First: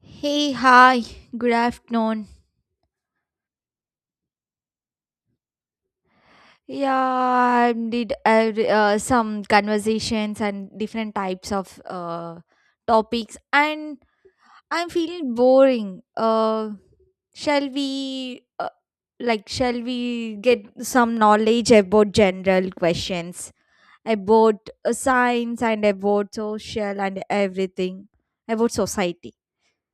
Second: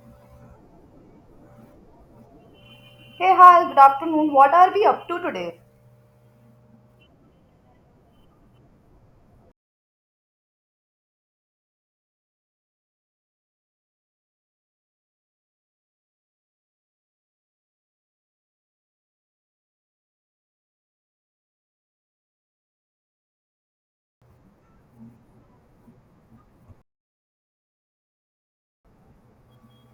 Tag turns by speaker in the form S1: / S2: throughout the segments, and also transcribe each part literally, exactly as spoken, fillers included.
S1: Hey, hi, good afternoon.
S2: Hey, hi, good afternoon. What are we up to today?
S1: Yeah, I did uh, uh, some conversations and different types of uh, topics, and I'm feeling boring. Uh, shall we, uh, like, shall we get some knowledge about general questions about uh, science and about social and everything about society?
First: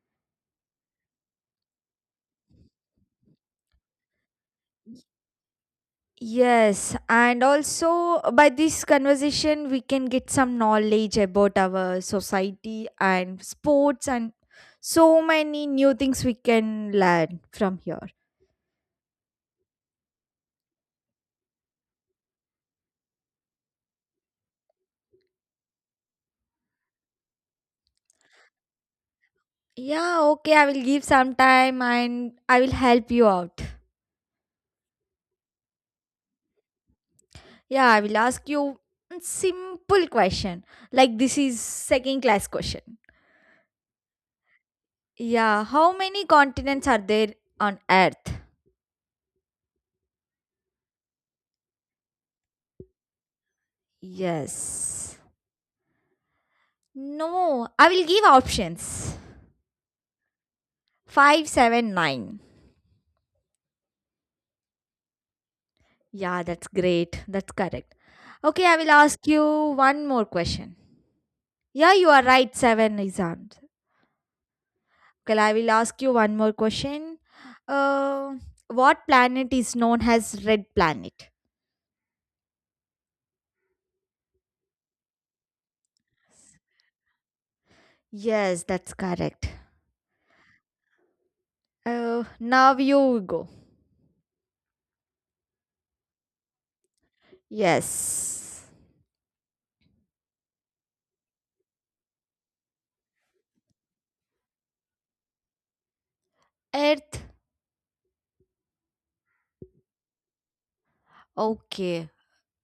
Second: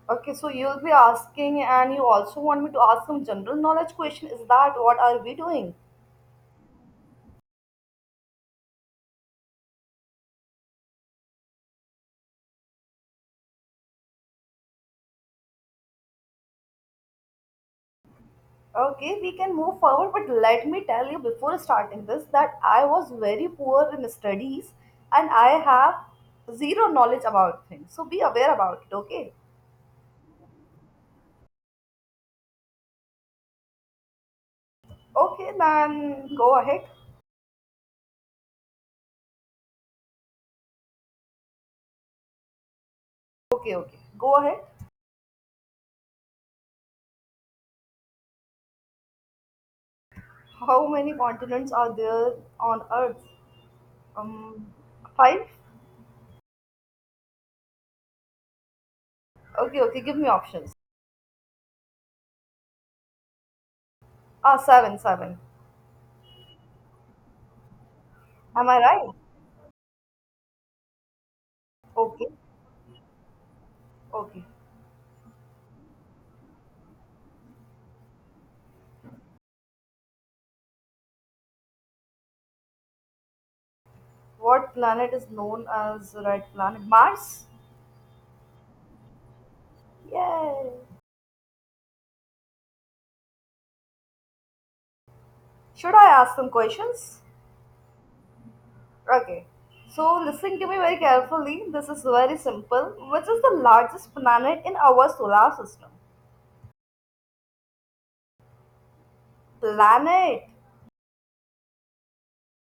S2: Okay, so you'll be asking, and you also want me to ask some general knowledge question. Is that what are we doing?
S1: Yes, and also uh, by this conversation, we can get some knowledge about our society and sports, and so many new things we can learn from here.
S2: Okay, we can move forward, but let me tell you before starting this that I was very poor in studies and I have zero knowledge about things. So be aware about it, okay?
S1: Yeah, okay, I will give some time and I will help you out.
S2: Okay, then go ahead.
S1: Yeah, I will ask you a simple question like this is second class question.
S2: Okay, okay, go ahead.
S1: Yeah, how many continents are there on Earth?
S2: How many continents are there on Earth? Um,
S1: Yes.
S2: five?
S1: No, I will give options.
S2: Okay, okay, give me options.
S1: five seven nine.
S2: Ah, seven, seven.
S1: Yeah, that's great. That's correct.
S2: Am
S1: Okay, I
S2: I
S1: will
S2: right?
S1: ask you one more question. Yeah, you are
S2: Okay,
S1: right. Seven is answer.
S2: okay.
S1: Okay, I will ask you one more question. Uh, what planet is known as red planet?
S2: What planet is known as the red planet? Mars?
S1: Yes, that's correct.
S2: Yay.
S1: Uh, now you go.
S2: Should I ask some questions?
S1: Yes.
S2: Okay. So listen to me very carefully. This is very simple. Which is the largest planet in our solar system?
S1: Earth.
S2: Planet?
S1: Okay.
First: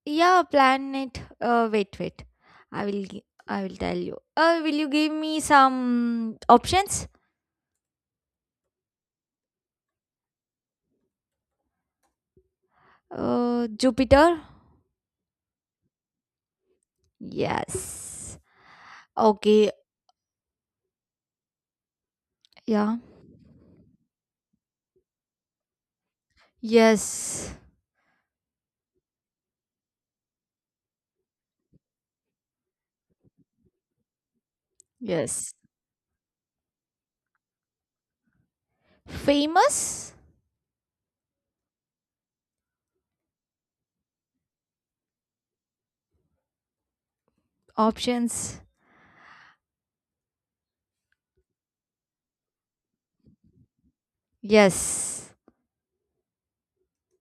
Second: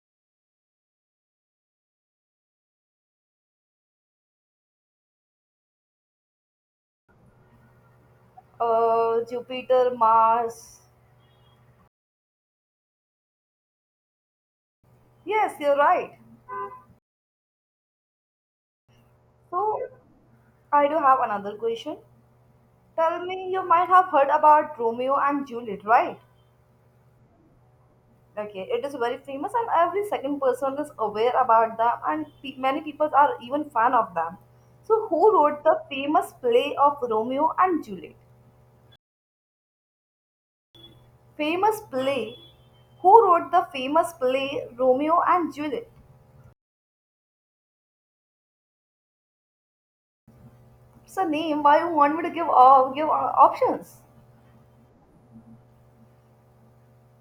S1: Yeah, planet. Uh, wait, wait. I will. gi- I will tell you. Uh, will you give me some options?
S2: Uh, Jupiter, Mars.
S1: Uh, Jupiter?
S2: Yes, you're right.
S1: Yes. Okay.
S2: So I do have another question.
S1: Yeah.
S2: Tell me, you might have heard about Romeo and Juliet, right?
S1: Yes.
S2: Okay, it is very famous, and every second person is aware about them, and pe- many people are even fan of them. So, who
S1: Yes.
S2: wrote the famous play of Romeo and Juliet?
S1: Famous
S2: Famous play. Who wrote the famous play Romeo and Juliet?
S1: options?
S2: It's a name. Why you want me to give all give uh, options?
S1: Yes.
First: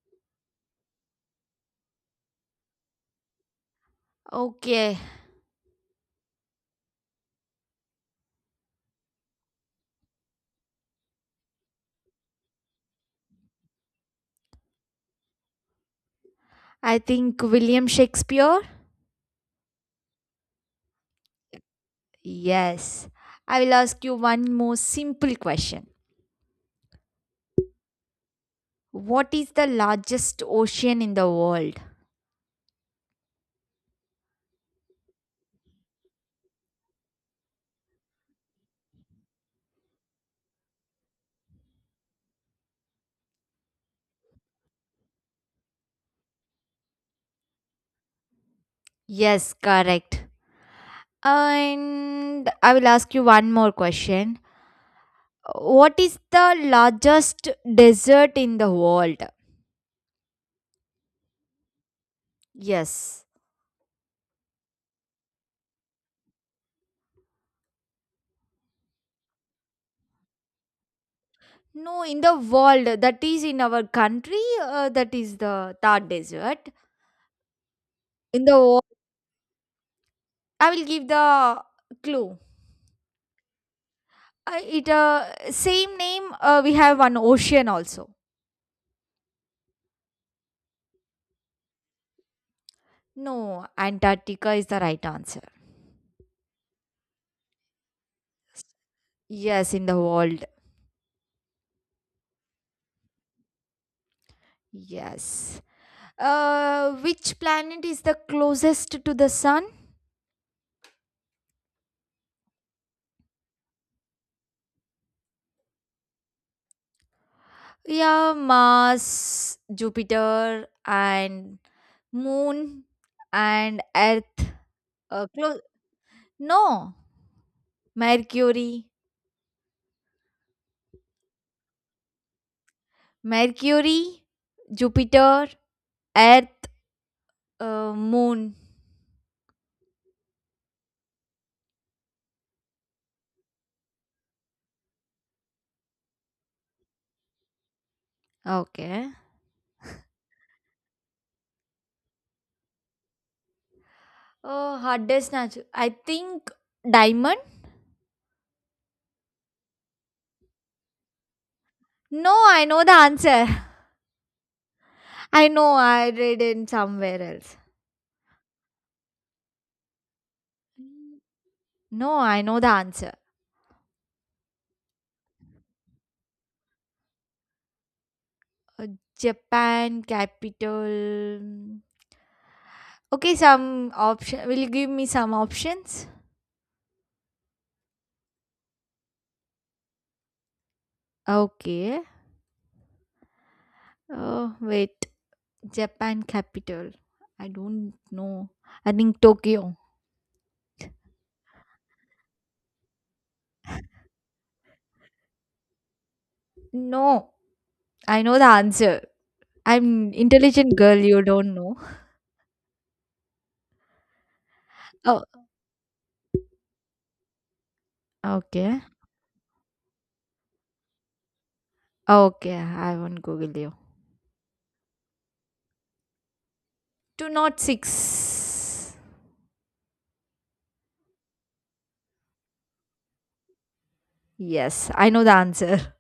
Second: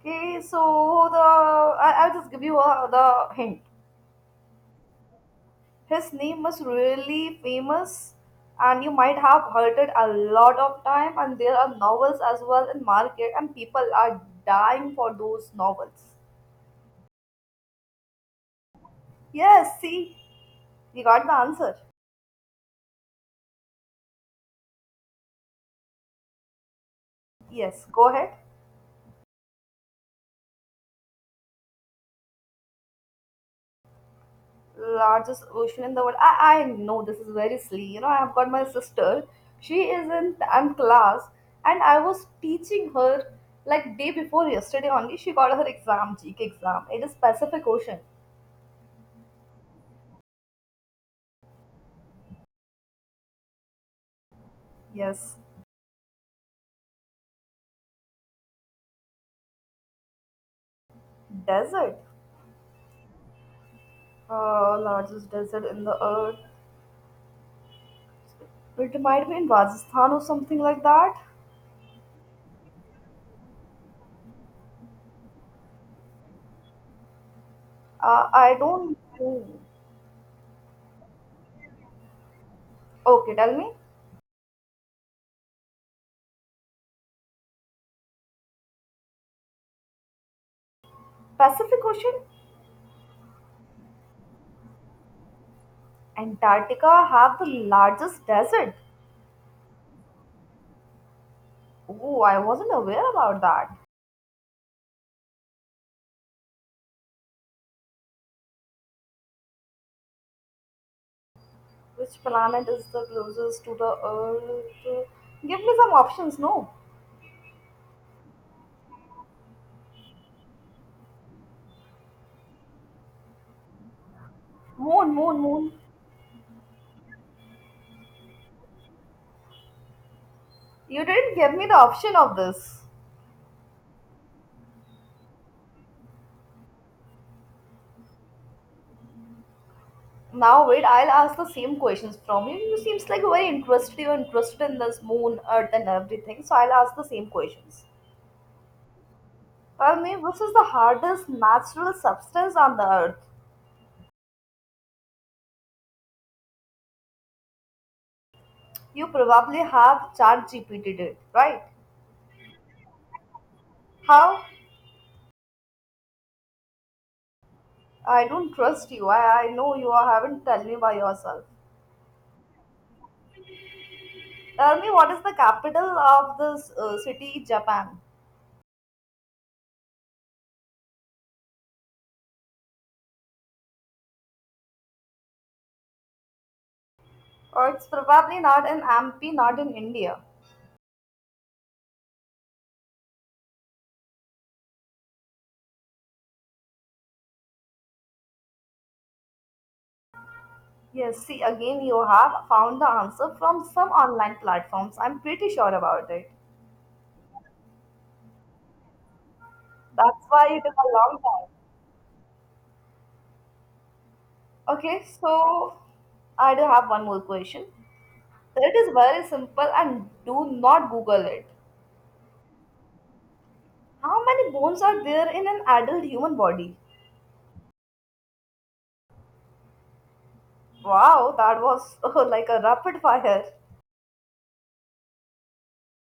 S2: Okay, so the I, I'll just give you uh, the hint.
S1: Okay.
S2: His name was really famous and you might have heard it a lot of time and there are novels as well in market and people are dying for those novels.
S1: I think William Shakespeare?
S2: Yes, see, we got the answer.
S1: Yes. I will ask you one more simple question.
S2: Yes, go ahead.
S1: What is the largest ocean in the world?
S2: Largest ocean in the world. I, I know this is very silly. You know, I have got my sister. She is in tenth class and I was teaching her like day before yesterday only. She got her exam, G K exam. It is Pacific Ocean.
S1: Yes, correct. And I will ask you one more question.
S2: Yes,
S1: What is the largest desert in the world?
S2: desert.
S1: Yes.
S2: Uh, largest desert in the earth. It might be in Rajasthan or something like that.
S1: No, in the world. That is in our country. Uh, that is the Thar Desert.
S2: Uh,
S1: In the
S2: I
S1: world.
S2: don't know.
S1: I will give the clue.
S2: Okay, tell me.
S1: Uh, it uh, same name. Uh, we have one ocean also.
S2: Pacific Ocean,
S1: No, Antarctica is the right answer.
S2: Antarctica have the largest desert.
S1: Yes, in the world.
S2: Oh, I wasn't aware about that.
S1: Yes. Uh, which planet is the closest to the sun?
S2: Which planet is the closest to the Earth? Give me some options. No,
S1: Yeah, Mars, Jupiter, and Moon and Earth.
S2: moon,
S1: Uh,
S2: moon,
S1: close.
S2: moon.
S1: No, Mercury,
S2: You didn't give me the option of this.
S1: Mercury, Jupiter, Earth, uh, Moon.
S2: Now wait, I'll ask the same questions from you. You seems like very interested. You're interested in this moon, earth, and everything. So I'll ask the same questions.
S1: Okay.
S2: Tell me, which is the hardest natural substance on the earth?
S1: Oh, hardest natural. I think diamond.
S2: You probably have Chat G P T did, right?
S1: No, I know the answer.
S2: How?
S1: I know I read it somewhere else.
S2: I don't trust you. I, I know you are, haven't tell me by yourself.
S1: No, I know the answer.
S2: Tell me, what is the capital of this uh, city, Japan?
S1: Uh, Japan capital. Okay, some option. Will you give me some options?
S2: Or it's probably not in M P, not in India.
S1: Okay. Oh, wait. Japan capital. I don't know. I think Tokyo.
S2: Yes, see, again, you have found the answer from some online platforms. I'm pretty sure about it.
S1: No, I know the answer. I'm
S2: That's why it took
S1: intelligent
S2: a
S1: girl,
S2: long
S1: you
S2: time.
S1: don't know.
S2: Okay,
S1: Oh,
S2: so I do have one more question. It
S1: okay.
S2: is very simple and do not Google it.
S1: Okay, I won't Google you.
S2: How many bones are there in an adult human body?
S1: Two not six.
S2: Wow, that was uh, like a rapid fire.
S1: Yes, I know the answer.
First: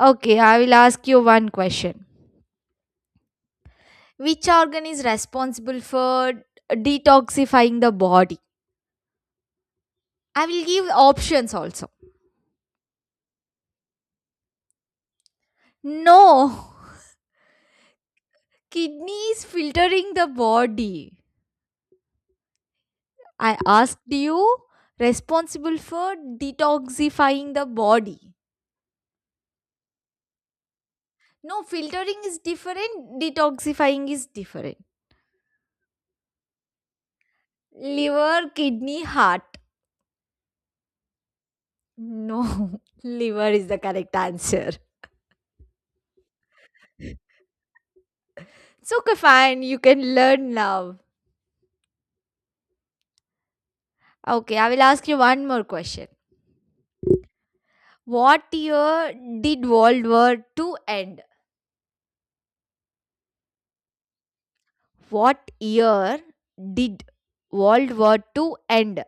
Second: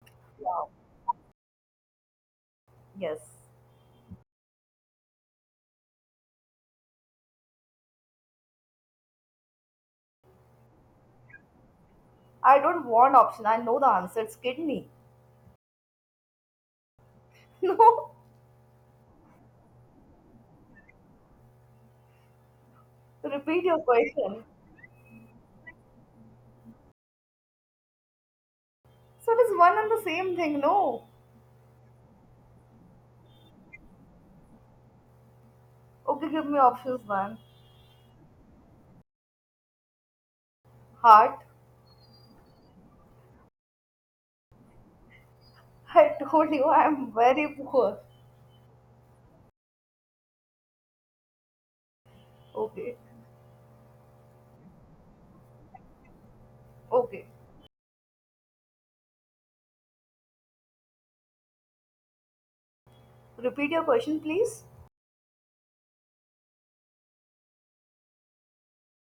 S1: Okay, I
S2: Wow.
S1: will ask you one question.
S2: Yes.
S1: Which organ is responsible for detoxifying the body? I will give options also.
S2: I don't want option. I know the answer. It's kidney.
S1: No,
S2: No.
S1: kidney is filtering the body. I
S2: Repeat your
S1: asked
S2: question.
S1: you, responsible for detoxifying the body.
S2: So it is one and the same thing. No.
S1: No, filtering is different, detoxifying is different.
S2: Okay, give me options, man.
S1: Liver, kidney, heart.
S2: Heart.
S1: No, liver is the correct answer.
S2: I told you I am very poor.
S1: It's okay, fine, you can learn now.
S2: Okay.
S1: Okay, I will ask you one more question.
S2: Okay.
S1: What year did World War Two end?
S2: Repeat your question, please.
S1: What year did World War Two end?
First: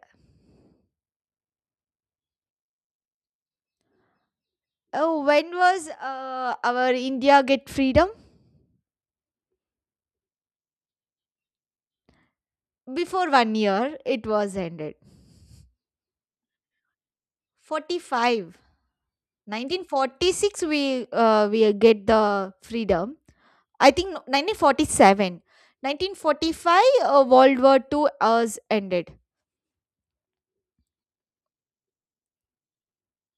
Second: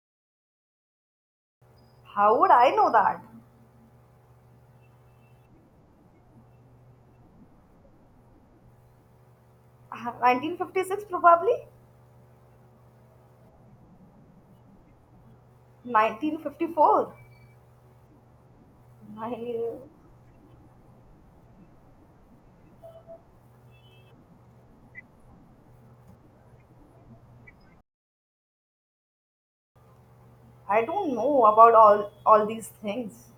S2: How would I know that?
S1: Oh, when was uh, our India get freedom?
S2: nineteen fifty-six, probably.
S1: Before one year, it was ended.
S2: nineteen fifty-four.
S1: forty-five.
S2: I,
S1: nineteen forty-six, we, uh, we get the freedom. I think no- nineteen forty-seven. nineteen forty-five, uh, World War Two was ended.
S2: I don't know about all all these things.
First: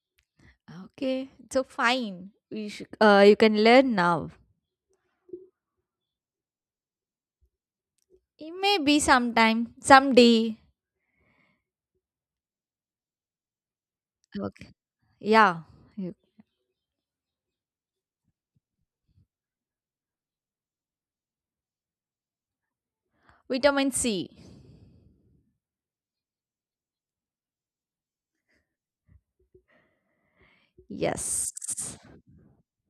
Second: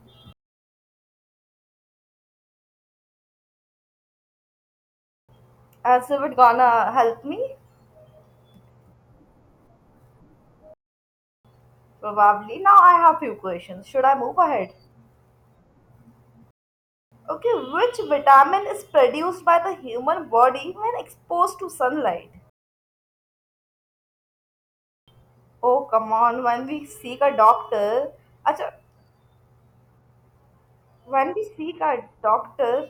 S1: Okay, so fine. We should, uh, you can learn now.
S2: As if it gonna help me,
S1: It may be sometime, someday.
S2: probably. Now I have few questions. Should I move
S1: Okay.
S2: ahead?
S1: Yeah. You
S2: Okay, which vitamin is produced by the human body when exposed to sunlight?
S1: Vitamin C.
S2: Oh, come on. When we seek a doctor, Acha, when we seek
S1: Yes.
S2: a doctor,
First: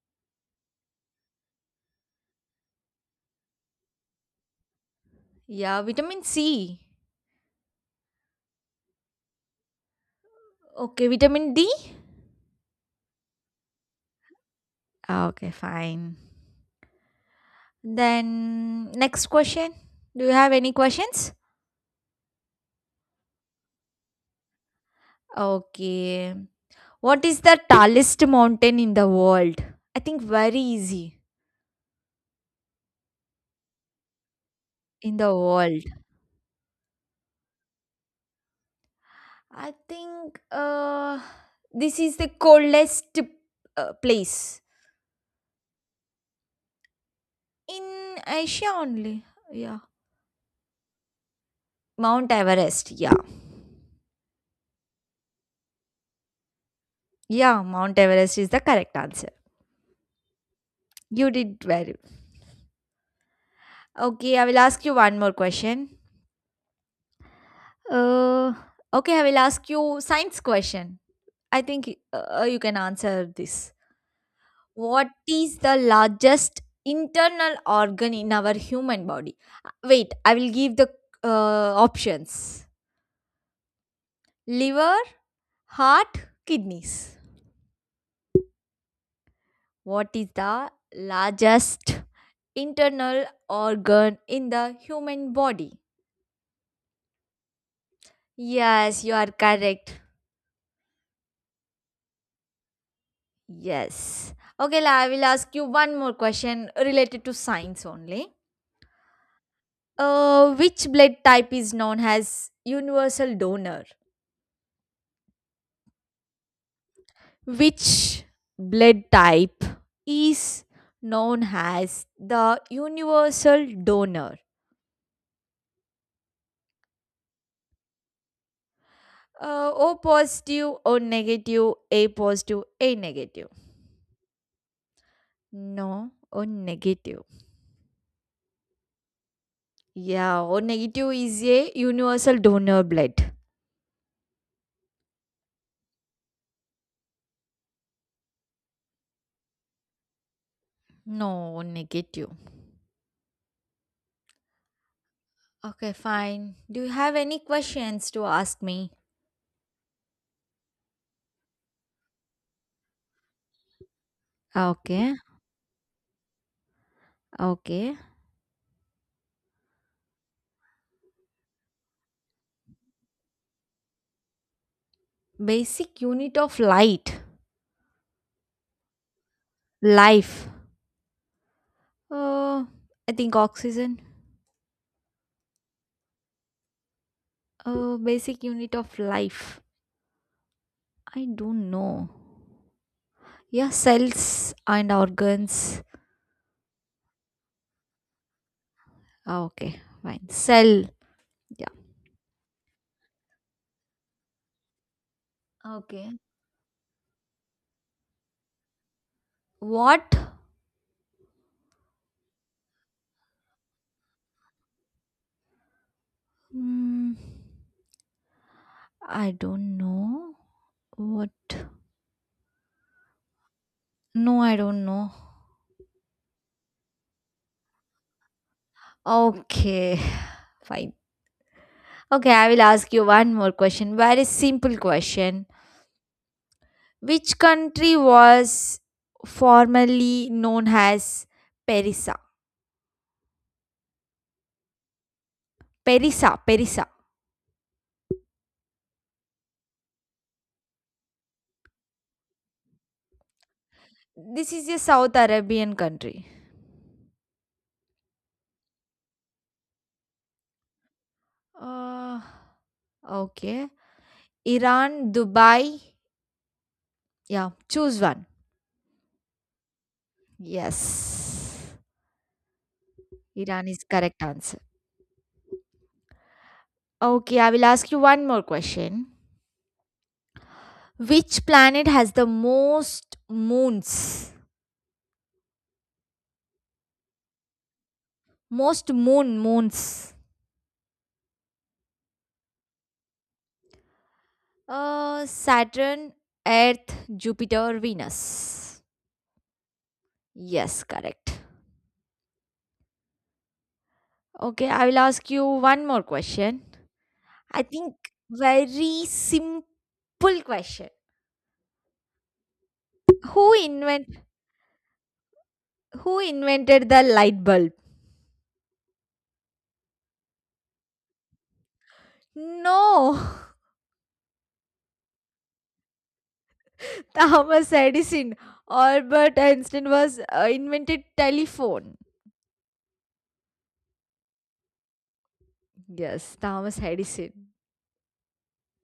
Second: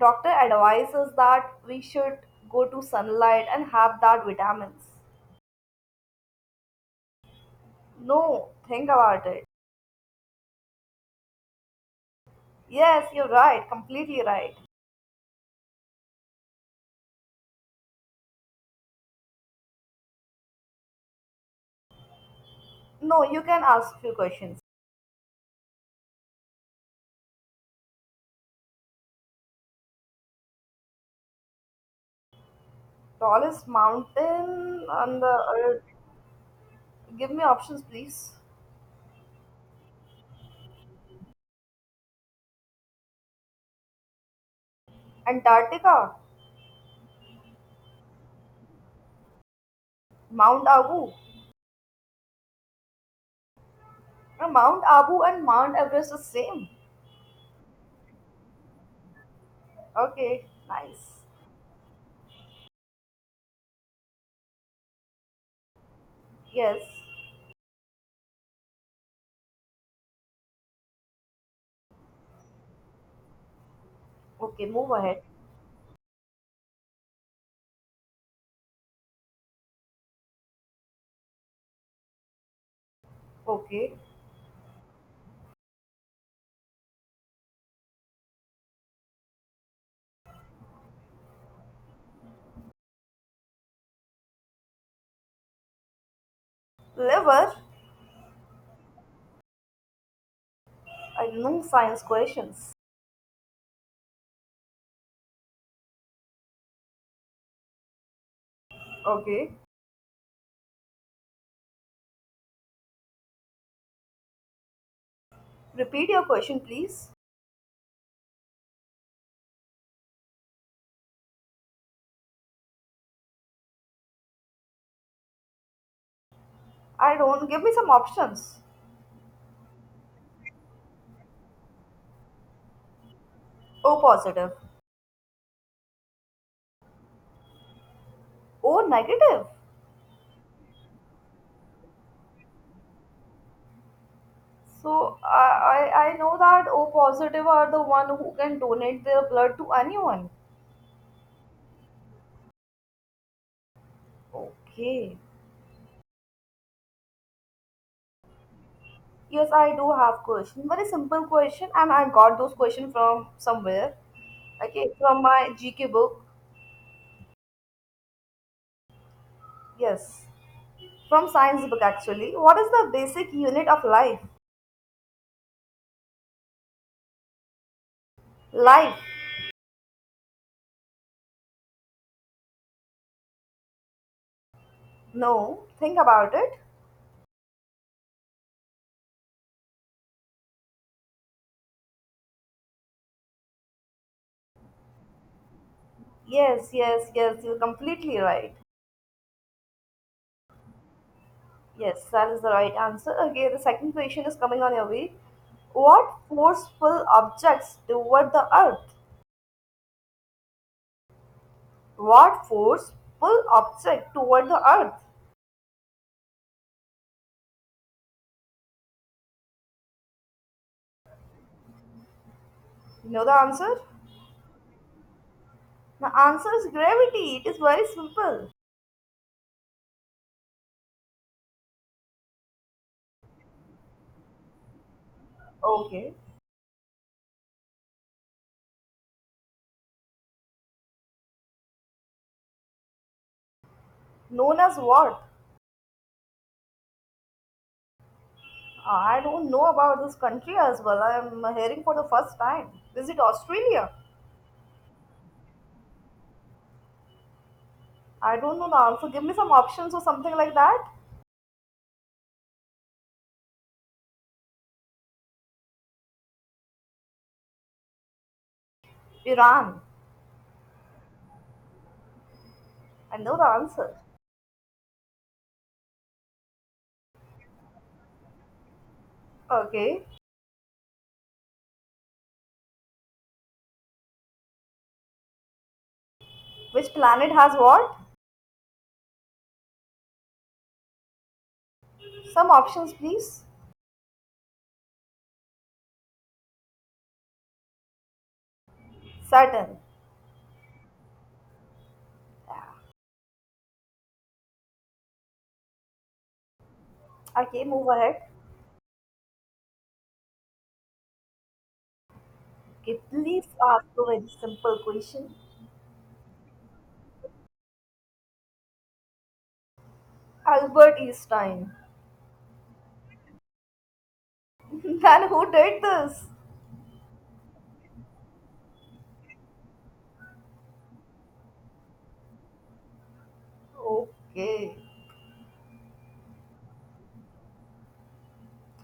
S2: doctor advises that we should go to sunlight and have that vitamins.
S1: Yeah, vitamin C.
S2: No, think about it.
S1: Okay, vitamin D?
S2: Yes, you're right. Completely right.
S1: Ah, okay, fine. Then, next question. Do you have any questions?
S2: No, you can ask few questions.
S1: Okay. What is the tallest mountain in the world? I think very easy
S2: Tallest mountain
S1: in
S2: on
S1: the
S2: the earth.
S1: world.
S2: Give me options, please.
S1: I think uh, this is the coldest uh, place
S2: Antarctica,
S1: in Asia only. Yeah.
S2: Mount Abu.
S1: Mount Everest. Yeah.
S2: Uh, Mount Abu and Mount Everest is same.
S1: Yeah, Mount Everest is the correct answer.
S2: Okay, nice.
S1: You did well. Okay, I will ask you one more question.
S2: Yes.
S1: Uh, okay, I will ask you science question. I think uh, you can answer this.
S2: Okay, move
S1: What
S2: ahead.
S1: is the largest internal organ in our human body? Uh, Wait, I will give the uh, options.
S2: Okay.
S1: Liver, heart, kidneys. What is the largest internal organ in the human body?
S2: Liver?
S1: Yes, you are correct.
S2: I know science questions.
S1: Yes. Okay, la, I will ask you one more question related to science only.
S2: Okay.
S1: Uh, which blood type is known as universal donor?
S2: Repeat your question, please.
S1: Which blood type is known as the universal donor?
S2: I don't. Give me some options.
S1: Uh, O positive, O negative, A positive, A negative.
S2: O positive.
S1: No, O negative.
S2: O negative.
S1: Yeah, O negative is a universal donor blood.
S2: So I, I, I know that O positive are the one who can donate their blood to anyone.
S1: No, O negative.
S2: Okay.
S1: Okay, fine. Do you have any questions to ask me?
S2: Yes, I do have question. Very simple question, and I got those question from somewhere. Okay,
S1: Okay,
S2: from my G K book.
S1: okay.
S2: Yes, from science book actually. What is the basic unit of life?
S1: Basic unit of light,
S2: Life.
S1: life. Uh, I think oxygen.
S2: No, think about it.
S1: Uh, basic unit of life. I don't know. Yeah, cells and organs.
S2: Yes, yes, yes, you're completely right.
S1: Ah, okay, fine. Cell. Yeah.
S2: Yes, that is the right answer. Okay, the second question is coming on your way.
S1: Okay.
S2: What forceful objects toward the earth?
S1: What?
S2: What forceful object toward the earth?
S1: Mm, I don't know. What?
S2: You know the answer?
S1: No, I don't know.
S2: The answer is gravity. It is very simple.
S1: Okay, fine. Okay, I will ask you one more question. Very simple question.
S2: Okay.
S1: Which country was formerly known as Perisa?
S2: Known as what?
S1: Perisa, Perisa.
S2: I don't know about this country as well. I am hearing for the first time. Is it Australia?
S1: This is a South Arabian country.
S2: I don't know the answer. Give me some options or something like that.
S1: Uh, okay. Iran, Dubai. Yeah, choose one.
S2: Iran.
S1: Yes.
S2: I know the
S1: Iran is
S2: answer.
S1: correct answer. Okay, I will ask you one more question.
S2: Okay.
S1: Which planet has the most moons?
S2: Which planet has what?
S1: Most moon moons.
S2: Some options, please.
S1: Uh, Saturn, Earth, Jupiter, Venus.
S2: Saturn.
S1: Yes, correct.
S2: Yeah.
S1: Okay, I will ask you one more question. I
S2: Okay, move
S1: think
S2: ahead.
S1: very simple question.
S2: Okay, please
S1: Who
S2: ask a
S1: invent
S2: very simple question.
S1: who invented the light bulb?
S2: Albert Einstein.
S1: No,
S2: Then who did this?
S1: Thomas Edison. Albert Einstein was uh, invented telephone.
S2: Okay,
S1: Yes, Thomas Edison.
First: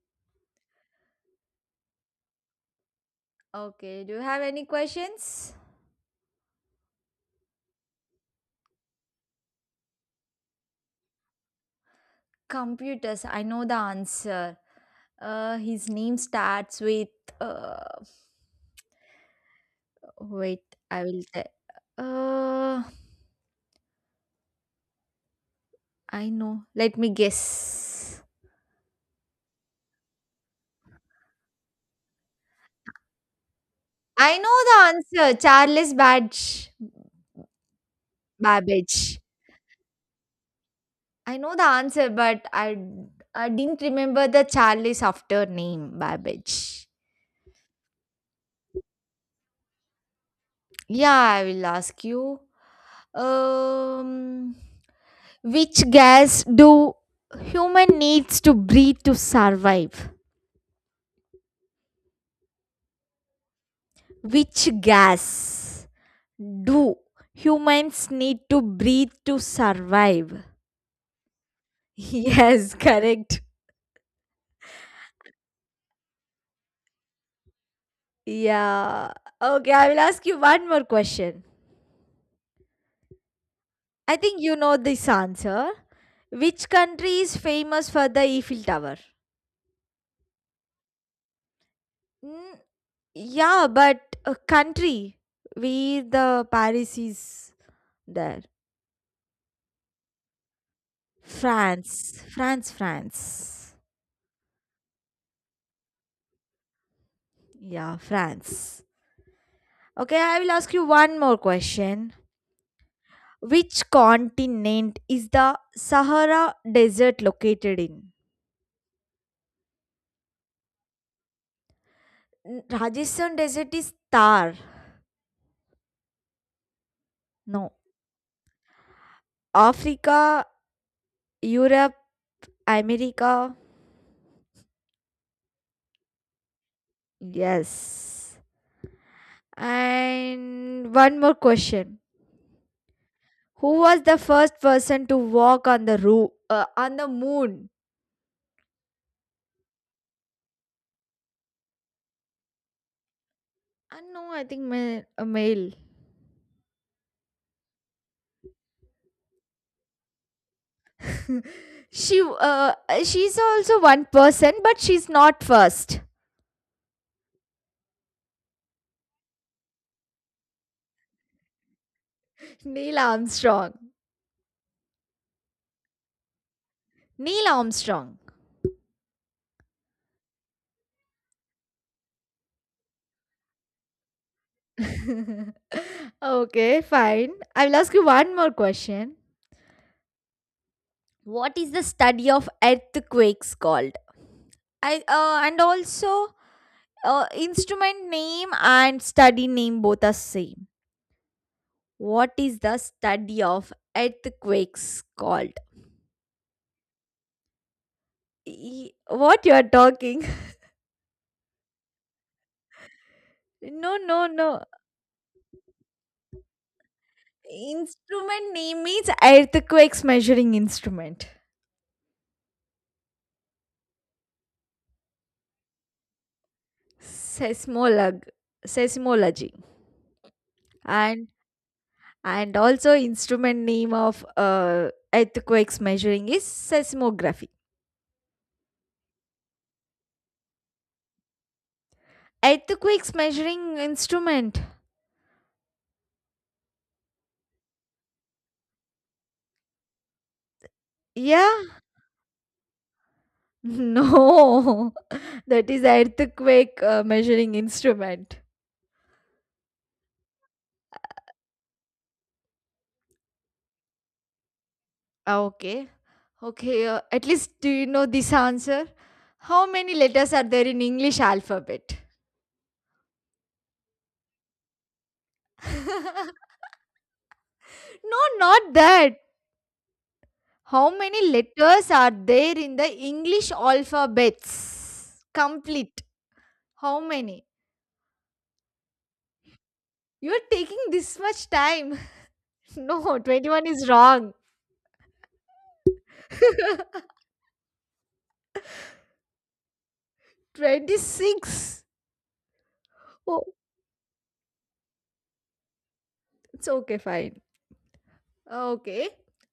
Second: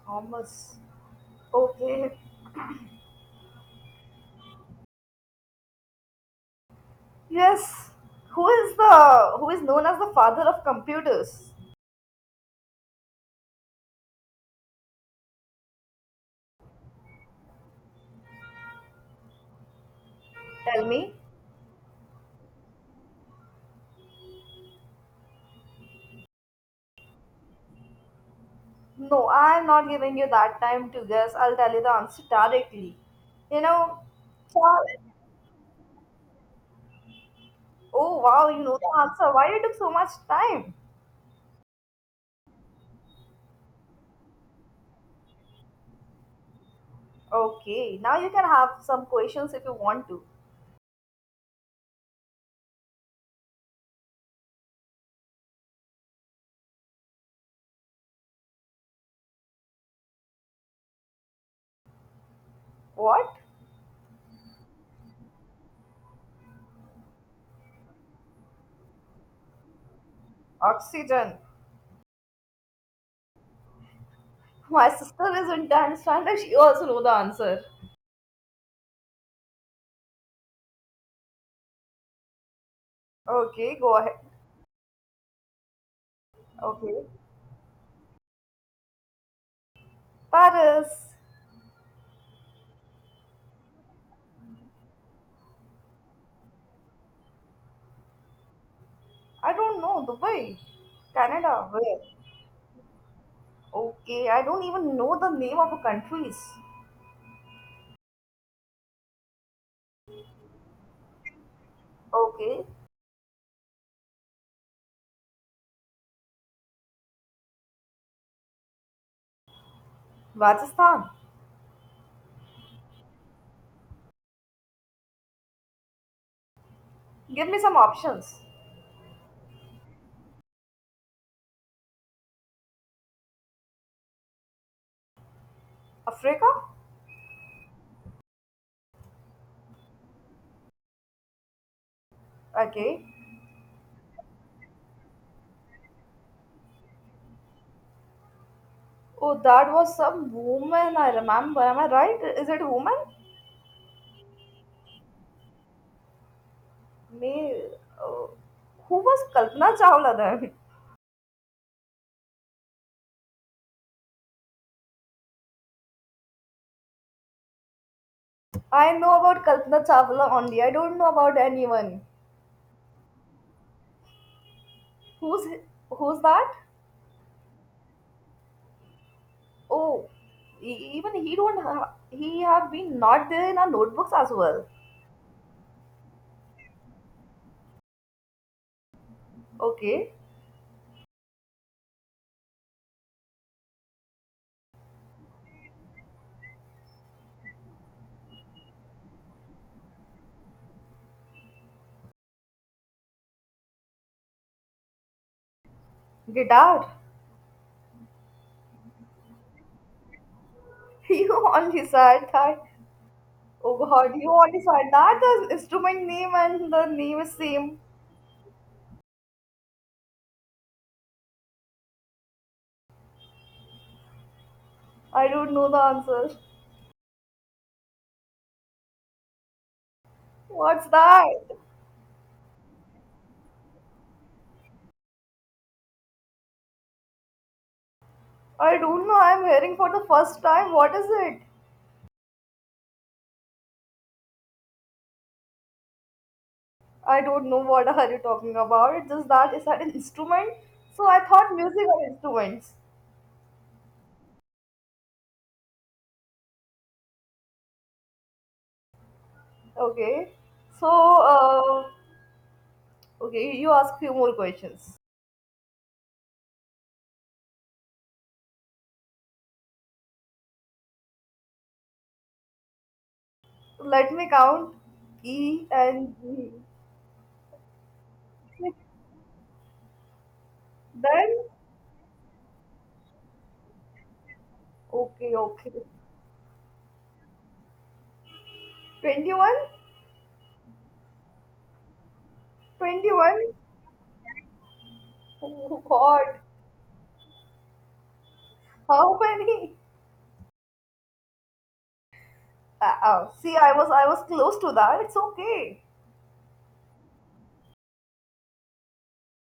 S2: Thomas. Okay.
S1: Okay, do you have any questions?
S2: Yes. Who is the who is known as the father of computers?
S1: Computers, I know the answer. Uh, his name starts with. Uh, Wait,
S2: Tell
S1: I
S2: me.
S1: will tell. Uh, I know. Let me guess.
S2: No, I'm not giving you that time to guess. I'll tell you the answer directly. You know,
S1: I know
S2: Charles
S1: the answer. Charles Badge
S2: Oh wow, you know the
S1: Babbage.
S2: answer. Why you took so much time?
S1: I know the answer, but I I didn't remember the Charles after name Babbage.
S2: Okay, now you can have some questions if you want to.
S1: Yeah, I will ask you. Um. Which gas do human needs to breathe to survive?
S2: What?
S1: Which gas do humans need to breathe to survive?
S2: Oxygen.
S1: Yes, correct.
S2: My sister is in dance and she also know the answer.
S1: Yeah. Okay, I will ask you one more question.
S2: Okay, go ahead.
S1: I think you know this answer. Which
S2: Okay.
S1: country is famous for the Eiffel Tower?
S2: Paris.
S1: Mm, yeah, but a country. We the Paris is there.
S2: I don't know. Dubai. Canada. Where?
S1: France, France, France.
S2: Okay, I don't even know the name of the countries.
S1: Yeah, France. Okay, I will ask you one more question.
S2: Okay.
S1: Which continent is the Sahara Desert located in?
S2: Rajasthan.
S1: N- Rajasthan Desert is Thar.
S2: Give me
S1: No.
S2: some options.
S1: Africa, Europe, America.
S2: Africa?
S1: Yes. And one more question.
S2: Okay.
S1: Who was the first person to walk on the roo- uh, on the moon?
S2: Oh, that was some woman I remember. Am I right? Is it woman?
S1: Uh, no, I think ma- a male.
S2: Me, uh, who was Kalpana Chawla then?
S1: she uh, she's also one person but she's not first.
S2: I know about Kalpana Chawla only. I don't know about anyone.
S1: Neil armstrong
S2: Who's Who's that?
S1: neil armstrong
S2: Oh, e- even he don't ha- he have been not there in our notebooks as well.
S1: okay fine, i will ask you one more question.
S2: Okay,
S1: What is the study of earthquakes called? I uh, And also uh, instrument name and study name both are same. What is the study of earthquakes called?
S2: guitar.
S1: E- what you are talking?
S2: You only said that. Oh
S1: No,
S2: God,
S1: no,
S2: you only
S1: no.
S2: said that the instrument name and the name is same.
S1: Instrument name means earthquakes measuring instrument.
S2: I don't know the answer.
S1: Seismolog seismology.
S2: What's that?
S1: And and also instrument name of uh, earthquakes measuring is seismography.
S2: I don't know. I'm hearing for the first time. What is it?
S1: Earthquakes measuring instrument.
S2: I don't know what are you talking about. It's just that it's an instrument. So I thought
S1: Yeah.
S2: music are instruments.
S1: No. That is earthquake uh, measuring instrument.
S2: Okay. So uh, okay, you ask few more questions.
S1: Ah, okay. Okay, uh, at least do you know this answer? How many letters are there in English alphabet?
S2: Let me count E and G.
S1: No, not that. How many
S2: Then
S1: letters are there in the English alphabets?
S2: okay, okay.
S1: Complete. How many?
S2: twenty-one?
S1: You're taking this much time. No,
S2: twenty-one?
S1: twenty-one is wrong.
S2: Oh God. How many?
S1: twenty-six.
S2: Uh, uh,
S1: Oh,
S2: see, I was I was close to that. It's okay.
S1: it's okay, fine. Okay.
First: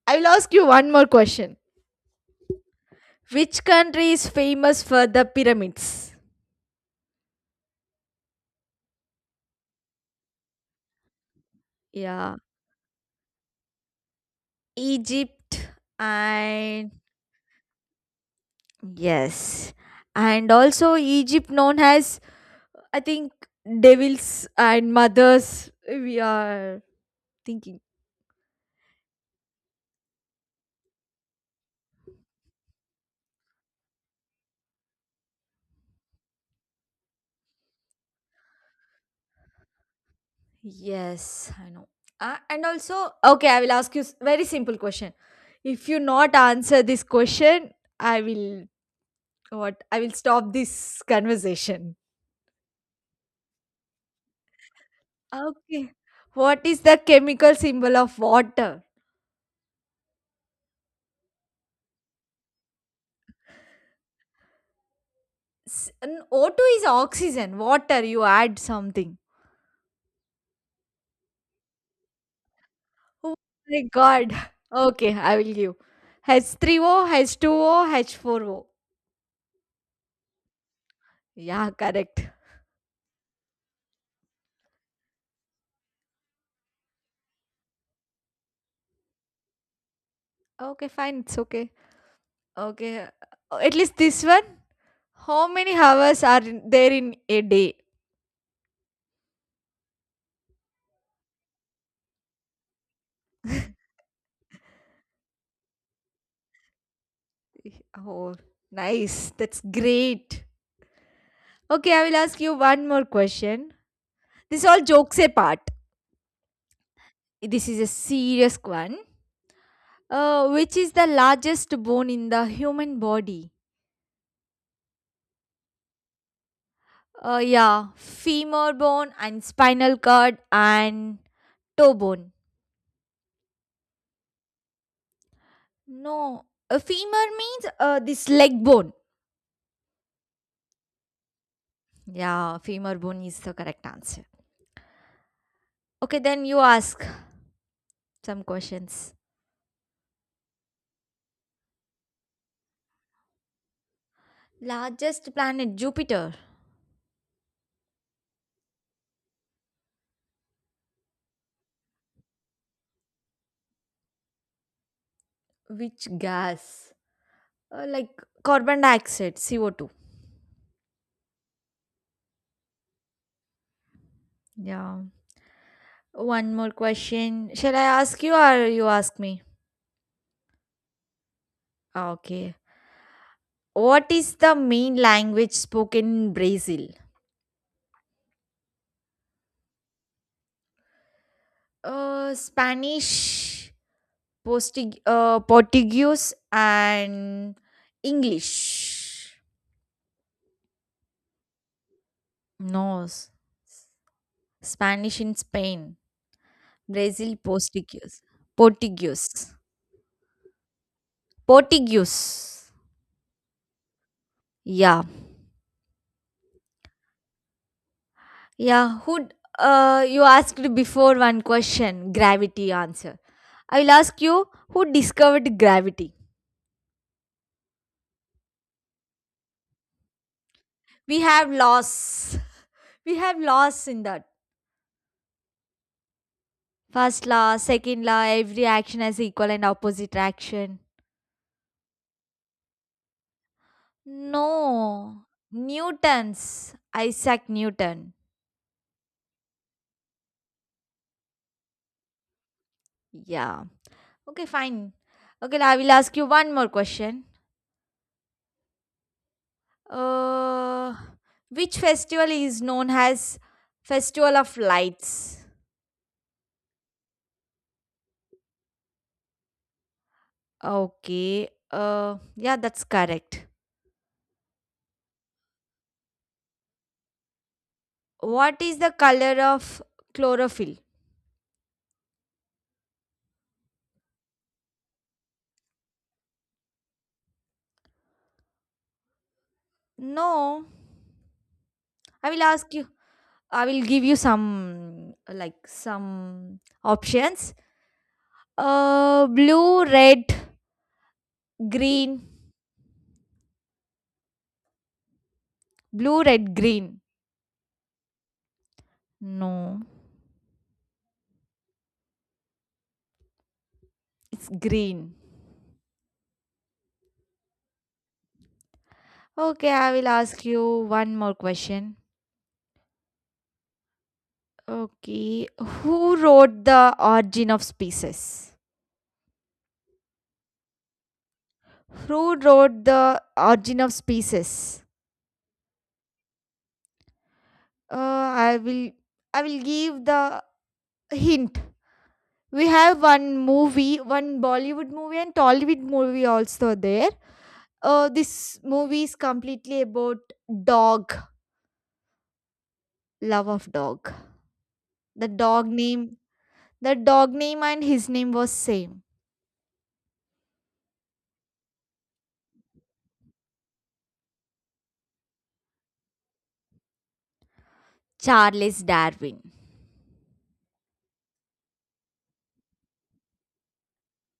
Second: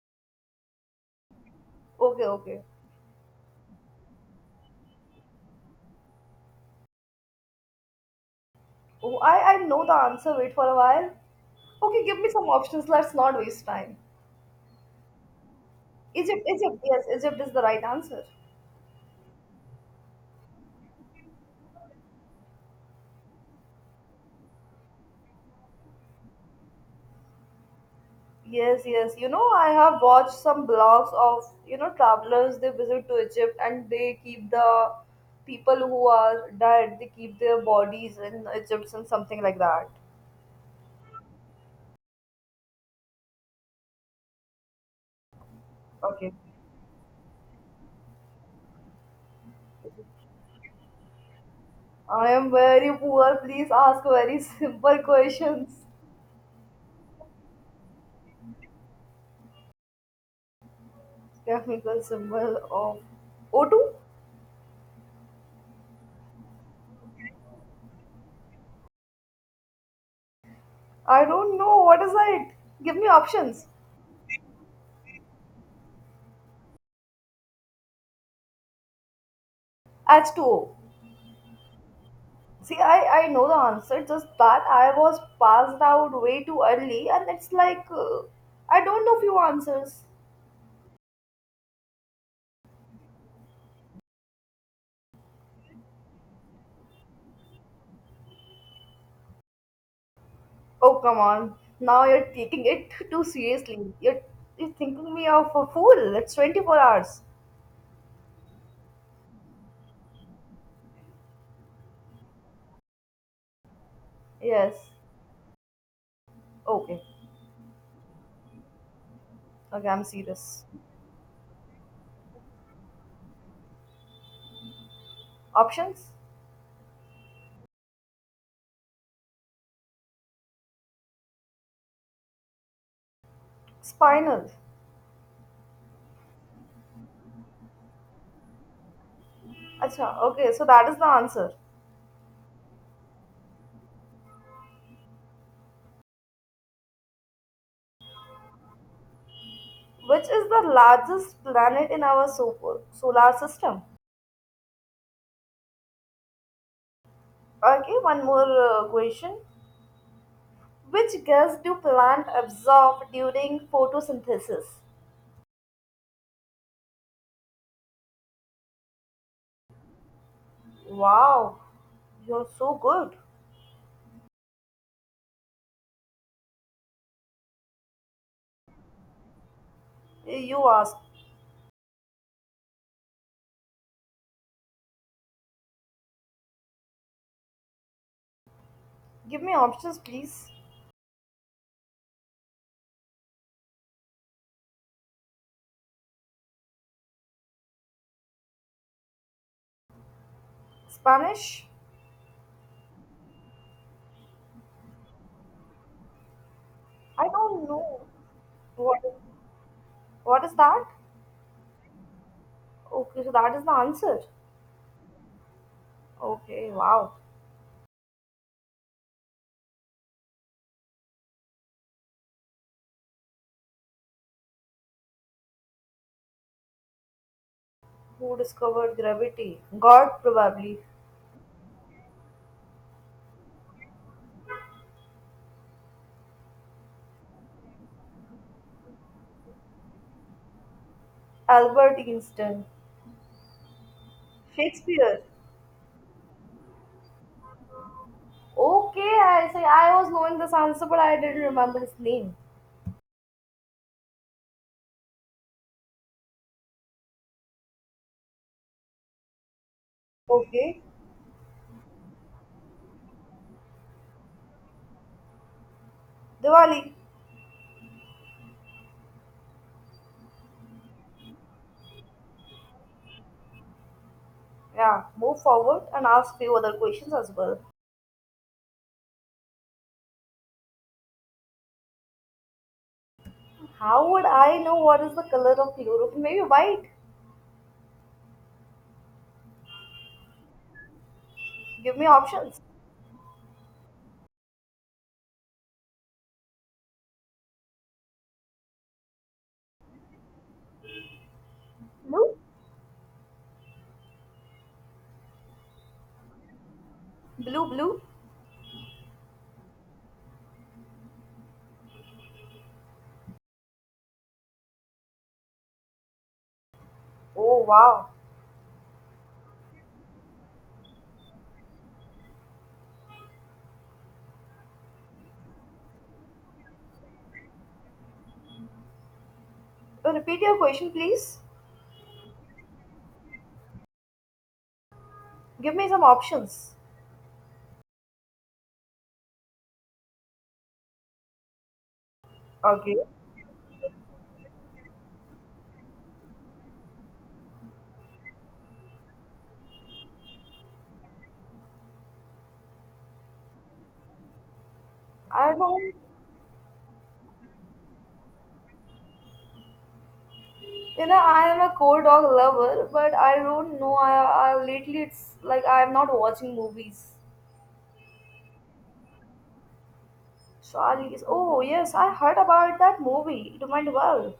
S1: I will ask you one more question.
S2: Okay, okay.
S1: Which country is famous for the pyramids?
S2: Oh, I, I know the answer. Wait for a while. Okay, give me
S1: Yeah,
S2: some options. Let's not waste time.
S1: Egypt
S2: Egypt, Egypt,
S1: and
S2: yes, Egypt is the right answer.
S1: yes. And also Egypt known as I think devils and mothers we are thinking.
S2: Yes, yes. You know, I have watched some blogs of, you know, travelers. They visit to Egypt and they keep the people who are dead, they keep their bodies in Egypt and something like that.
S1: Yes, I know. Uh, and also, okay, I will ask you s- very simple question. If you
S2: Okay.
S1: not answer this question, I will what I will stop this conversation.
S2: I am very poor. Please ask very simple questions.
S1: Okay. What is the chemical symbol of water?
S2: Chemical symbol of O two?
S1: S- n- O two is oxygen. Water, you add something.
S2: I don't know. What is it? Give me
S1: Oh
S2: options.
S1: my god. Okay, I will give. H three O, H two O, H forty.
S2: H two O.
S1: Yeah, correct.
S2: See, I, I know the answer, just that I was passed out way too early, and it's like, uh, I don't know few answers.
S1: Okay, fine. It's okay. Okay. uh, At least this one. How many hours are in- there in a day?
S2: Oh, come on. Now you're taking it too seriously. You're, you're thinking me of a fool. It's twenty-four hours.
S1: Oh, nice. That's great. Okay, I will ask you one more question. This is
S2: Yes.
S1: all jokes apart.
S2: Okay.
S1: This is a serious one.
S2: Okay, I'm
S1: Uh,
S2: serious.
S1: which is the largest bone in the human body?
S2: Options?
S1: Uh, yeah, femur bone and spinal cord and toe bone.
S2: Spinal.
S1: No, a femur means uh, this leg bone.
S2: Acha, okay, so that is the answer.
S1: Yeah, femur bone is the correct answer. Okay, then you ask some questions.
S2: Which is the largest planet in our so- solar system?
S1: Largest planet, Jupiter.
S2: Okay, one more uh, question. Which gas do plants absorb during photosynthesis?
S1: Which gas? Uh, like carbon dioxide, C O two.
S2: Wow, you're so good.
S1: Yeah. One more question. Shall I ask you or you ask me?
S2: You asked.
S1: Ah, okay. What is the main language spoken in Brazil?
S2: Give me options, please.
S1: Uh, Spanish, Postig- uh, Portuguese, and English.
S2: Spanish?
S1: No, s- Spanish in Spain.
S2: I
S1: Brazil
S2: don't know.
S1: Portuguese.
S2: What,
S1: Portuguese.
S2: what is that?
S1: Portuguese.
S2: Okay, so that is the answer.
S1: Yeah.
S2: Okay, wow.
S1: Yeah, who uh, you asked before one question, gravity answer. I will ask you who discovered gravity?
S2: Who discovered gravity? God, probably.
S1: We have laws. We have laws in that. First law, second law, every action has equal and opposite action.
S2: Albert Einstein. Shakespeare.
S1: No. Newton's. Isaac Newton.
S2: Okay, I say I was knowing this answer, but I didn't remember his name.
S1: Yeah. Okay, fine. Okay, I will ask you one more question.
S2: Okay.
S1: Uh, which festival is known as Festival of Lights?
S2: Diwali.
S1: Okay. Uh, yeah, that's correct.
S2: Yeah, move forward and ask few other questions as well.
S1: What is the color of chlorophyll?
S2: How would I know what is the color of Europe? Maybe white.
S1: No,
S2: Give me
S1: I will
S2: options.
S1: ask you. I will give you some like some options. Uh, blue, red, green.
S2: Blue?
S1: Blue, red, green.
S2: Blue, blue.
S1: No, it's green.
S2: Oh, wow.
S1: Okay, I will ask you one more question. Okay, who wrote The Origin of Species?
S2: Uh, Repeat your question, please.
S1: Who wrote The Origin of Species?
S2: Give me some options.
S1: Uh, I will I will give the hint. We
S2: Okay.
S1: have one movie, one Bollywood movie and Tollywood movie also there. Uh, this movie is completely about dog, love of dog. The
S2: I
S1: dog
S2: don't,
S1: name, the dog name and his name was same.
S2: you know, I am a core dog lover, but I don't know. I, I lately it's like I'm not watching movies.
S1: Charles Darwin.
S2: Charlie's. Oh, yes, I heard about that movie. It went well.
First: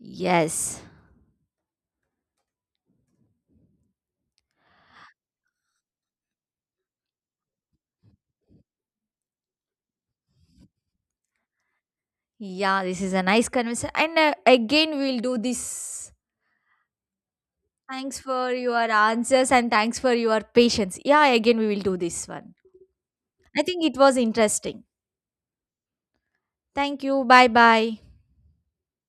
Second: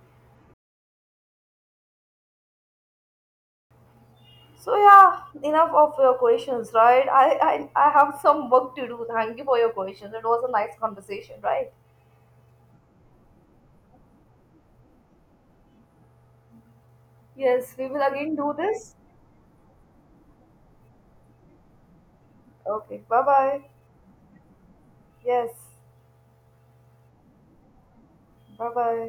S1: Yes,
S2: So yeah, enough of your questions, right? I, I I have some work to do. Thank you for your questions. It was a nice conversation, right?
S1: yeah, this is a nice conversation. And uh, again, we'll do this.
S2: Yes, we will
S1: Thanks
S2: again do
S1: for your
S2: this.
S1: answers and thanks for your patience. Yeah, again, we will do this one.
S2: Okay, bye
S1: I
S2: bye.
S1: think it was interesting.
S2: Yes,
S1: Thank you. Bye bye.
S2: bye bye.